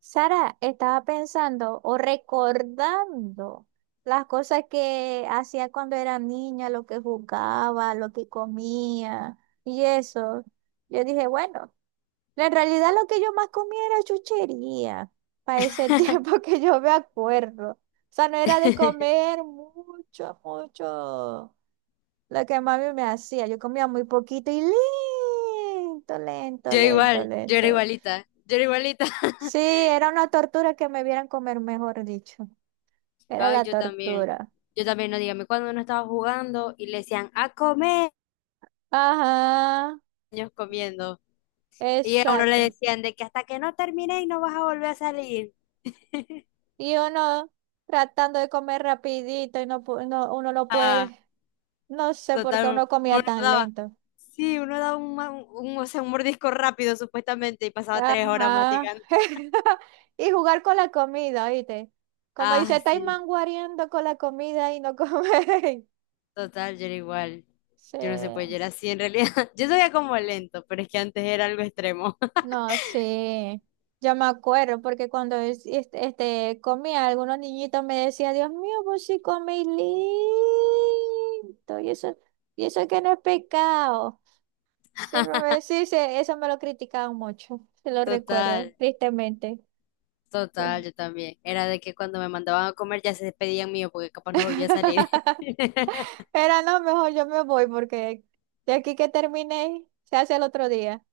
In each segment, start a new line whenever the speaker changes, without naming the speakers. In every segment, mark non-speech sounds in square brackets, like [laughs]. Sara, estaba pensando o recordando las cosas que hacía cuando era niña, lo que jugaba, lo que comía y eso. Yo dije, bueno, en realidad lo que yo más comía era chuchería para ese [laughs] tiempo
[laughs]
que yo me acuerdo. O sea, no era de comer mucho, mucho lo que mami me hacía. Yo comía muy poquito y lento, lento,
Yo
lento,
igual, yo era
lento.
igualita, yo era igualita. [laughs]
Sí, era una tortura que me vieran comer, mejor dicho. Era
Ay,
la tortura.
yo también, no dígame, cuando uno estaba jugando y le decían a comer,
Ajá,
niños comiendo, y a uno le
exacto.
decían de que hasta que no terminéis no vas a volver a salir. [laughs]
Y uno tratando de comer rapidito y no, uno no
Ah,
puede. No sé por qué
total,
uno
uno
comía tan
daba,
lento.
sí, uno daba un, un, o sea, un mordisco rápido supuestamente y pasaba 3 horas
Ajá.
masticando.
[laughs] Y jugar con la comida, ¿viste? Como dice,
Ah,
estáis
sí,
manguareando con la comida y no coméis.
total, yo era igual. Yo no sé, pues yo
[laughs] Sí.
era así en realidad. [laughs] Yo soy como lento, pero es que antes era algo extremo. [laughs]
No, sí, yo me acuerdo porque cuando comía, algunos niñitos me decían, Dios mío, vos sí coméis lindo, y eso, y eso que no es pecado. Siempre me sí, sí, eso me lo criticaban mucho, [laughs] se lo recuerdo,
Total.
tristemente. Pues.
Total, yo también. Era de que cuando me mandaban a comer ya se despedían mío porque capaz no volvía a salir.
[laughs]
[laughs]
Pero no, mejor yo me voy porque de aquí que termine se hace el otro día.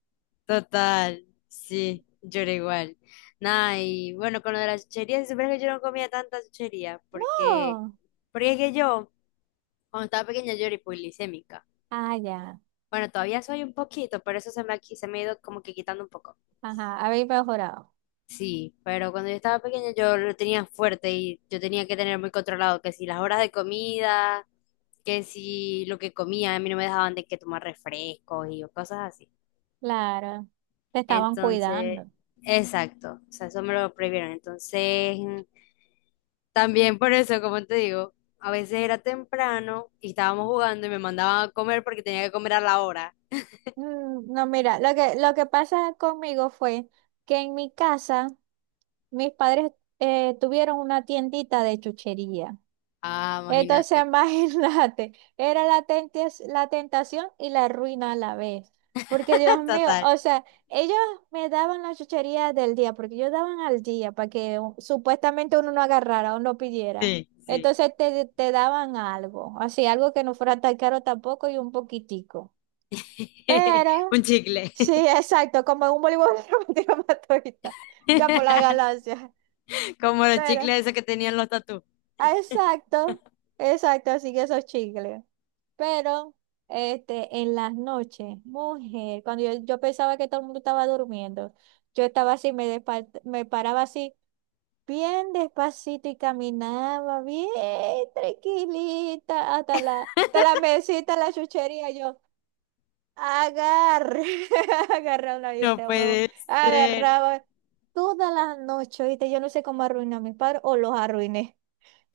Total, sí, yo era igual. Nada, y bueno, con lo de las chucherías, si supieras que yo no comía tanta chuchería porque,
No,
porque es que yo, cuando estaba pequeña, yo era hipoglicémica.
ah, ya,
Bueno, todavía soy un poquito, pero eso se me ha ido como que quitando un poco.
ajá, habéis mejorado,
Sí, pero cuando yo estaba pequeña yo lo tenía fuerte y yo tenía que tener muy controlado que si las horas de comida, que si lo que comía, a mí no me dejaban de que tomar refrescos y cosas así.
claro, te estaban
Entonces,
cuidando.
exacto, o sea, eso me lo prohibieron. Entonces, también por eso, como te digo, a veces era temprano y estábamos jugando y me mandaban a comer porque tenía que comer a la hora.
Mm, no, mira, lo que pasa conmigo fue que en mi casa mis padres tuvieron una tiendita de chuchería.
Ah,
Entonces, [laughs]
imagínate.
imagínate, era la tentación y la ruina a la vez. Porque Dios
[laughs]
mío,
Total.
o sea, ellos me daban la chuchería del día, porque ellos daban al día para que supuestamente uno no agarrara o no pidiera.
Sí, sí.
Entonces te daban algo, así, algo que no fuera tan caro tampoco y un poquitico.
[laughs]
Pero
Un chicle.
sí, exacto, como en un voleibol [laughs] romántico matuista, ya por la
[laughs]
galaxia.
Como los
Pero,
chicles esos que tenían los tatú.
ah, exacto,
[laughs]
exacto, así que esos chicles. Pero, este, en las noches, mujer, yo pensaba que todo el mundo estaba durmiendo, yo estaba así, me paraba así, bien despacito y caminaba bien tranquilita hasta hasta la mesita, la chuchería, yo. Agarra, [laughs] agarraba una galleta [laughs]
No
de huevo,
puede ser.
agarraba toda la noche, ¿viste? Yo no sé cómo arruiné a mis padres o los arruiné.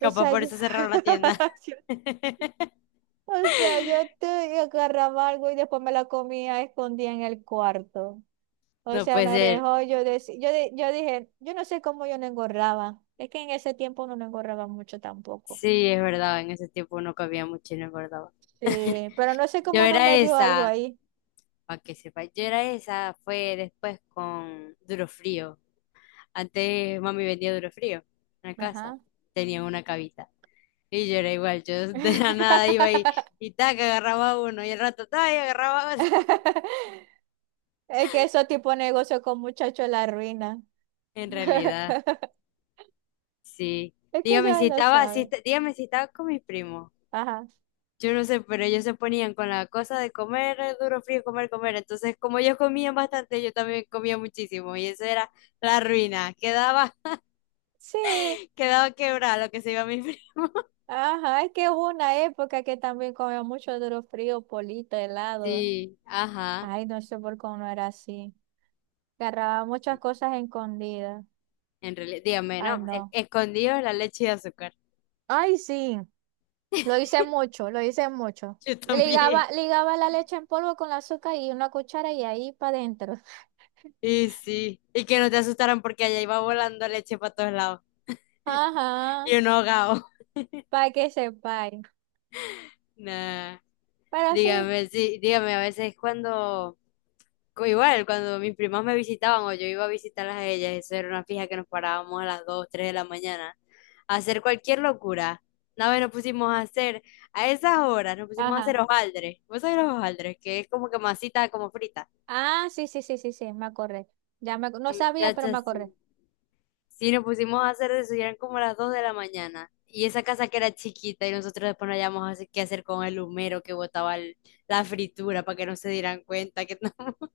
O
Capaz
sea,
por
yo,
eso cerraron la tienda.
[laughs] yo-
[laughs]
o sea, yo te agarraba algo y después me la comía escondida en el cuarto. O
No
sea,
puede
no
ser.
rejó, yo dije, yo no sé cómo yo no engordaba. Es que en ese tiempo uno no engordaba mucho tampoco.
Sí, es verdad, en ese tiempo uno comía mucho y no engordaba. [laughs]
Sí, pero no sé
Yo
cómo no
era
me dio algo
esa,
ahí.
para que sepa, yo era esa, fue después con Duro Frío. Antes mami vendía Duro Frío en la casa,
Ajá.
tenía una cabita. Y yo era igual, yo [laughs] de la nada iba y,
[laughs]
y tac, agarraba uno y el rato tac, y agarraba otro.
Es que esos tipos de negocio con muchachos la ruina.
[laughs] En realidad,
[laughs]
sí.
Es que
Dígame
ya
si
lo
estaba, si,
saben.
est- dígame si estaba con mis primos.
Ajá.
Yo no sé, pero ellos se ponían con la cosa de comer duro, frío, comer, comer. Entonces, como ellos comían bastante, yo también comía muchísimo. Y eso era la ruina. Quedaba,
Sí,
[laughs] quedaba quebrada lo que se iba a mi fri-
ajá. Es que hubo una época que también comía mucho duro frío, polito,
[laughs]
helado.
Sí, ajá.
Ay, no sé por cómo no era así. Agarraba muchas
Sí.
cosas escondidas.
En realidad, dígame,
Ay,
no.
no.
Escondido en la leche y azúcar. [laughs]
Ay, sí. Lo hice mucho, lo hice mucho.
Yo también.
Ligaba, ligaba la leche en polvo con la azúcar y una cuchara y ahí para adentro. [laughs]
Y sí. Y que no te asustaran porque allá iba volando leche para todos lados.
Ajá.
Y uno ahogado. [laughs]
Para que sepáis.
Nah.
Pero sí.
Dígame, sí, dígame, a veces cuando. Igual, cuando mis primas me visitaban o yo iba a visitarlas a ellas, eso era una fija que nos parábamos a las 2, 3 de la mañana a hacer cualquier locura. Una vez nos pusimos a hacer, a esas horas nos pusimos a
Ajá.
hacer hojaldres. ¿Vos sabés los hojaldres? Que es como que masita como frita.
Ah, sí, sí, sí, sí, sí, me acordé. No sabía, pero me
Muchachas,
acordé.
sí. Sí, nos pusimos a hacer de eso y eran como las 2 de la mañana. Y esa casa que era chiquita y nosotros después no hallábamos así qué hacer con el humero que botaba la fritura para que no se dieran cuenta que no. [laughs]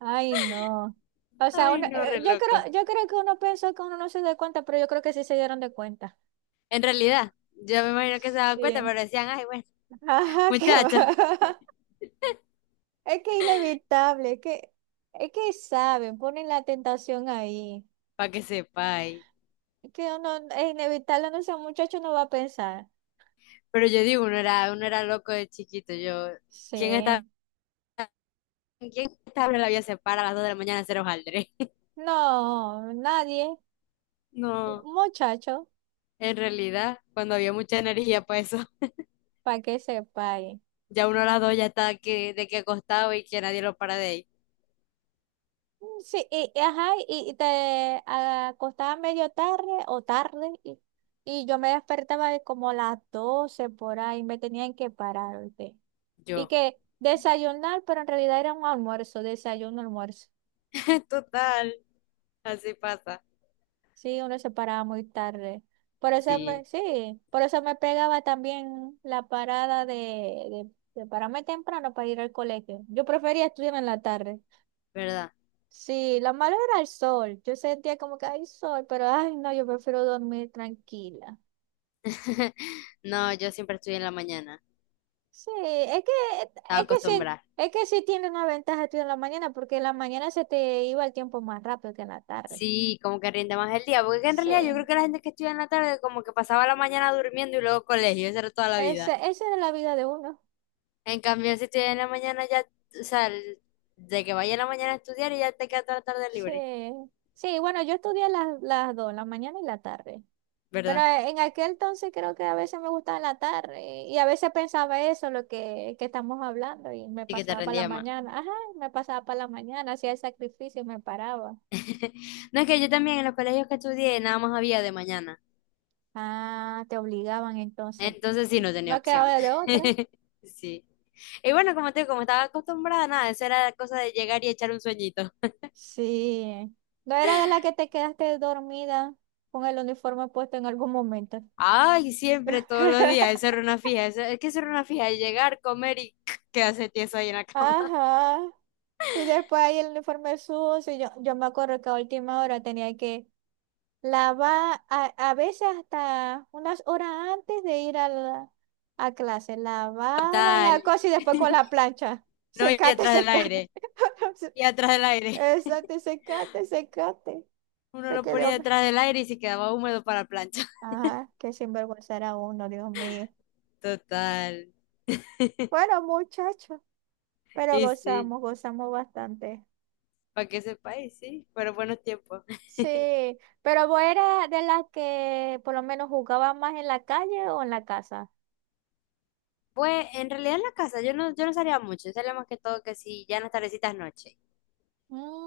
Ay, no. O sea,
Ay,
uno,
no, re loco.
yo creo que uno pensó que uno no se dio cuenta, pero yo creo que sí se dieron de cuenta.
En realidad, yo me imagino que se daban cuenta,
Sí.
pero decían, ay, bueno,
[laughs]
[laughs]
Ajá, qué va.
muchachos,
[laughs] Es que es inevitable, es que saben, ponen la tentación ahí.
para que sepáis.
Es que uno es inevitable, no sea muchacho, no va a pensar.
Pero yo digo, uno era loco de chiquito. Yo, ¿quién está,
Sí.
quién está abriendo la vía se para a las 2 de la mañana a hacer hojaldre? [laughs]
No, nadie.
No,
Muchacho,
en realidad, cuando había mucha energía para eso,
para que sepa.
[laughs] ya uno a las 2 ya está que, de que acostado y que nadie lo para de ahí.
Sí, y ajá, y te acostaba medio tarde o tarde y yo me despertaba de como a las 12 por ahí, me tenían que parar, ¿oíste? Y
Yo,
que desayunar, pero en realidad era un almuerzo, desayuno, almuerzo.
[laughs] total, así pasa.
Sí, uno se paraba muy tarde. Por eso me,
Sí,
sí, por eso me pegaba también la parada de, de pararme temprano para ir al colegio. Yo prefería estudiar en la tarde.
¿verdad?
Sí, lo malo era el sol. Yo sentía como que hay sol, pero ay, no, yo prefiero dormir tranquila.
[laughs] No, yo siempre estudié en la mañana,
Sí,
estaba
es que sí,
acostumbrada.
es que sí tiene una ventaja estudiar en la mañana, porque en la mañana se te iba el tiempo más rápido que en la tarde.
Sí, como que rinde más el día, porque es que en realidad yo creo
Sí,
que la gente que estudia en la tarde como que pasaba la mañana durmiendo y luego colegio, eso era toda la
esa,
vida.
esa era la vida de uno.
En cambio, si estudias en la mañana ya, o sea, de que vaya en la mañana a estudiar y ya te queda toda la tarde
Sí,
libre,
sí, bueno, yo estudié las dos, la mañana y la tarde. Pero
¿verdad?
en aquel entonces creo que a veces me gustaba en la tarde y a veces pensaba eso, que estamos hablando, y me
Y que te
pasaba para la
rendía más.
mañana. Ajá, me pasaba para la mañana, hacía el sacrificio y me paraba.
[laughs] No, es que yo también en los colegios que estudié nada más había de mañana,
Ah, te obligaban entonces.
entonces sí no tenía
No
opción.
quedaba de otra.
[laughs] Sí. Y bueno, como te digo, como estaba acostumbrada, nada, eso era cosa de llegar y echar un sueñito.
Sí. No era de la que te quedaste dormida con el uniforme puesto en algún momento.
Ay, siempre, todos los días,
[laughs]
esa era una fija. Es que esa era una fija, llegar, comer y [laughs] [clears throat] quedarse tieso ahí en la cama.
Ajá. Y después ahí el uniforme sucio. Yo me acuerdo que a última hora tenía que a veces hasta unas horas antes de ir a, a clase. Lavaba
Total,
la cosa y después con la plancha.
no ir
Secate,
detrás del
secate.
aire,
[laughs]
y atrás del aire. [laughs]
Exacto, secate, secate.
Uno
Te
lo
quedé
ponía
hombre.
detrás del aire y se quedaba húmedo para la plancha. [laughs]
Ajá, qué sinvergüenza era uno, Dios mío.
Total,
Bueno, muchachos, pero
y sí,
gozamos, gozamos bastante.
para que sepa, y sí, fueron buenos tiempos.
Sí, pero vos eras de las que por lo menos jugaba más en la calle o en la casa.
Pues en realidad en la casa yo no salía mucho, yo salía más que todo que si ya en las tardecitas noche.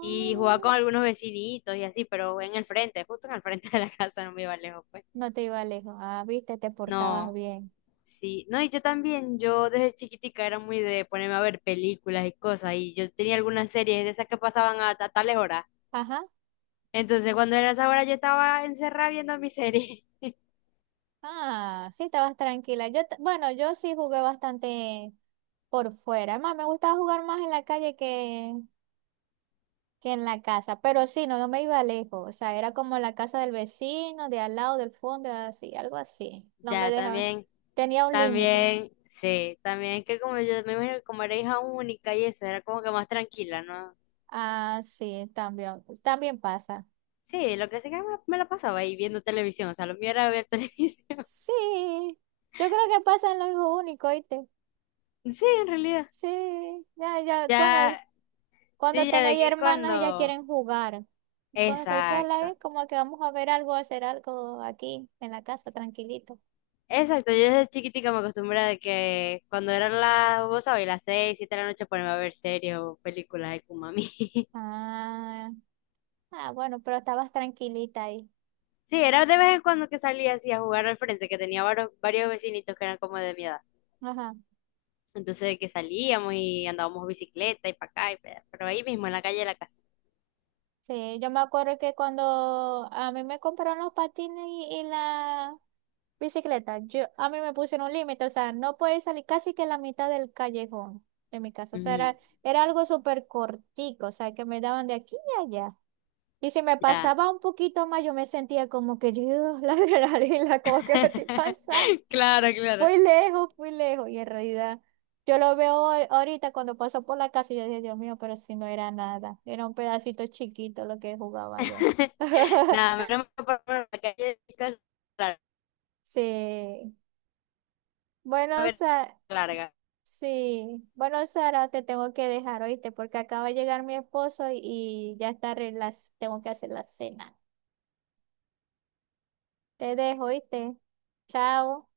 Y jugaba con algunos vecinitos y así, pero en el frente, justo en el frente de la [laughs] casa, no me iba lejos, pues.
No te iba lejos. Ah, viste, te portabas
No.
bien.
Sí, no, y yo también, yo desde chiquitica era muy de ponerme a ver películas y cosas, y yo tenía algunas series de esas que pasaban a tales horas.
Ajá.
Entonces, cuando era esa hora, yo estaba encerrada viendo mi serie. [laughs]
Ah, sí, estabas tranquila. Bueno, yo sí jugué bastante por fuera. Además, me gustaba jugar más en la calle que en la casa. Pero sí, no, no me iba lejos. O sea, era como la casa del vecino, de al lado, del fondo, así, algo así. No me
Ya,
dejabas.
también,
Tenía un límite.
también, sí, también que como yo me imagino que como era hija única y eso, era como que más tranquila, ¿no?
Ah, sí, también, también pasa.
Sí, lo que sí que me la pasaba ahí viendo televisión, o sea, lo mío era ver [laughs] televisión.
Sí, yo creo que pasa en lo mismo único, ¿oíste?
Sí, en realidad.
Sí, ya, ya, bueno,
Ya,
cuando
sí, ya de
tenéis
que
hermanas, ellas
cuando.
quieren jugar. Cuando estoy sola
Exacto.
es como que vamos a ver algo, a hacer algo aquí en la casa, tranquilito.
Exacto, yo desde chiquitica me acostumbré de que cuando eran las, vos sabés, las 6, 7 de la noche ponerme a ver series o películas de Kumami. [laughs]
Ah, ah, bueno, pero estabas tranquilita ahí.
Sí, era de vez en cuando que salía así a jugar al frente, que tenía varios vecinitos que eran como de mi edad.
Ajá.
Entonces de que salíamos y andábamos bicicleta y para acá, y pa' allá, pero ahí mismo, en la calle de la casa.
Sí, yo me acuerdo que cuando a mí me compraron los patines y la bicicleta, yo, a mí me pusieron un límite, o sea, no podía salir casi que la mitad del callejón de mi casa. O sea,
Ujú,
era algo súper cortico, o sea, que me daban de aquí y allá. Y si me
ya.
pasaba un poquito más, yo me sentía como que yo, [laughs] la adrenalina, como que me estoy pasando.
[laughs] Claro, claro.
Muy lejos, muy lejos. Y en realidad, yo lo veo ahorita cuando paso por la casa y yo dije, Dios mío, pero si no era nada. Era un pedacito chiquito lo que jugaba yo.
[laughs]
[laughs]
Nada, me lo por la calle de mi casa, claro,
Sí.
una
Bueno,
vereda
Sara,
larga.
sí. Bueno, Sara, te tengo que dejar, ¿oíste? Porque acaba de llegar mi esposo y ya está, tengo que hacer la cena. Te dejo, ¿oíste? Chao.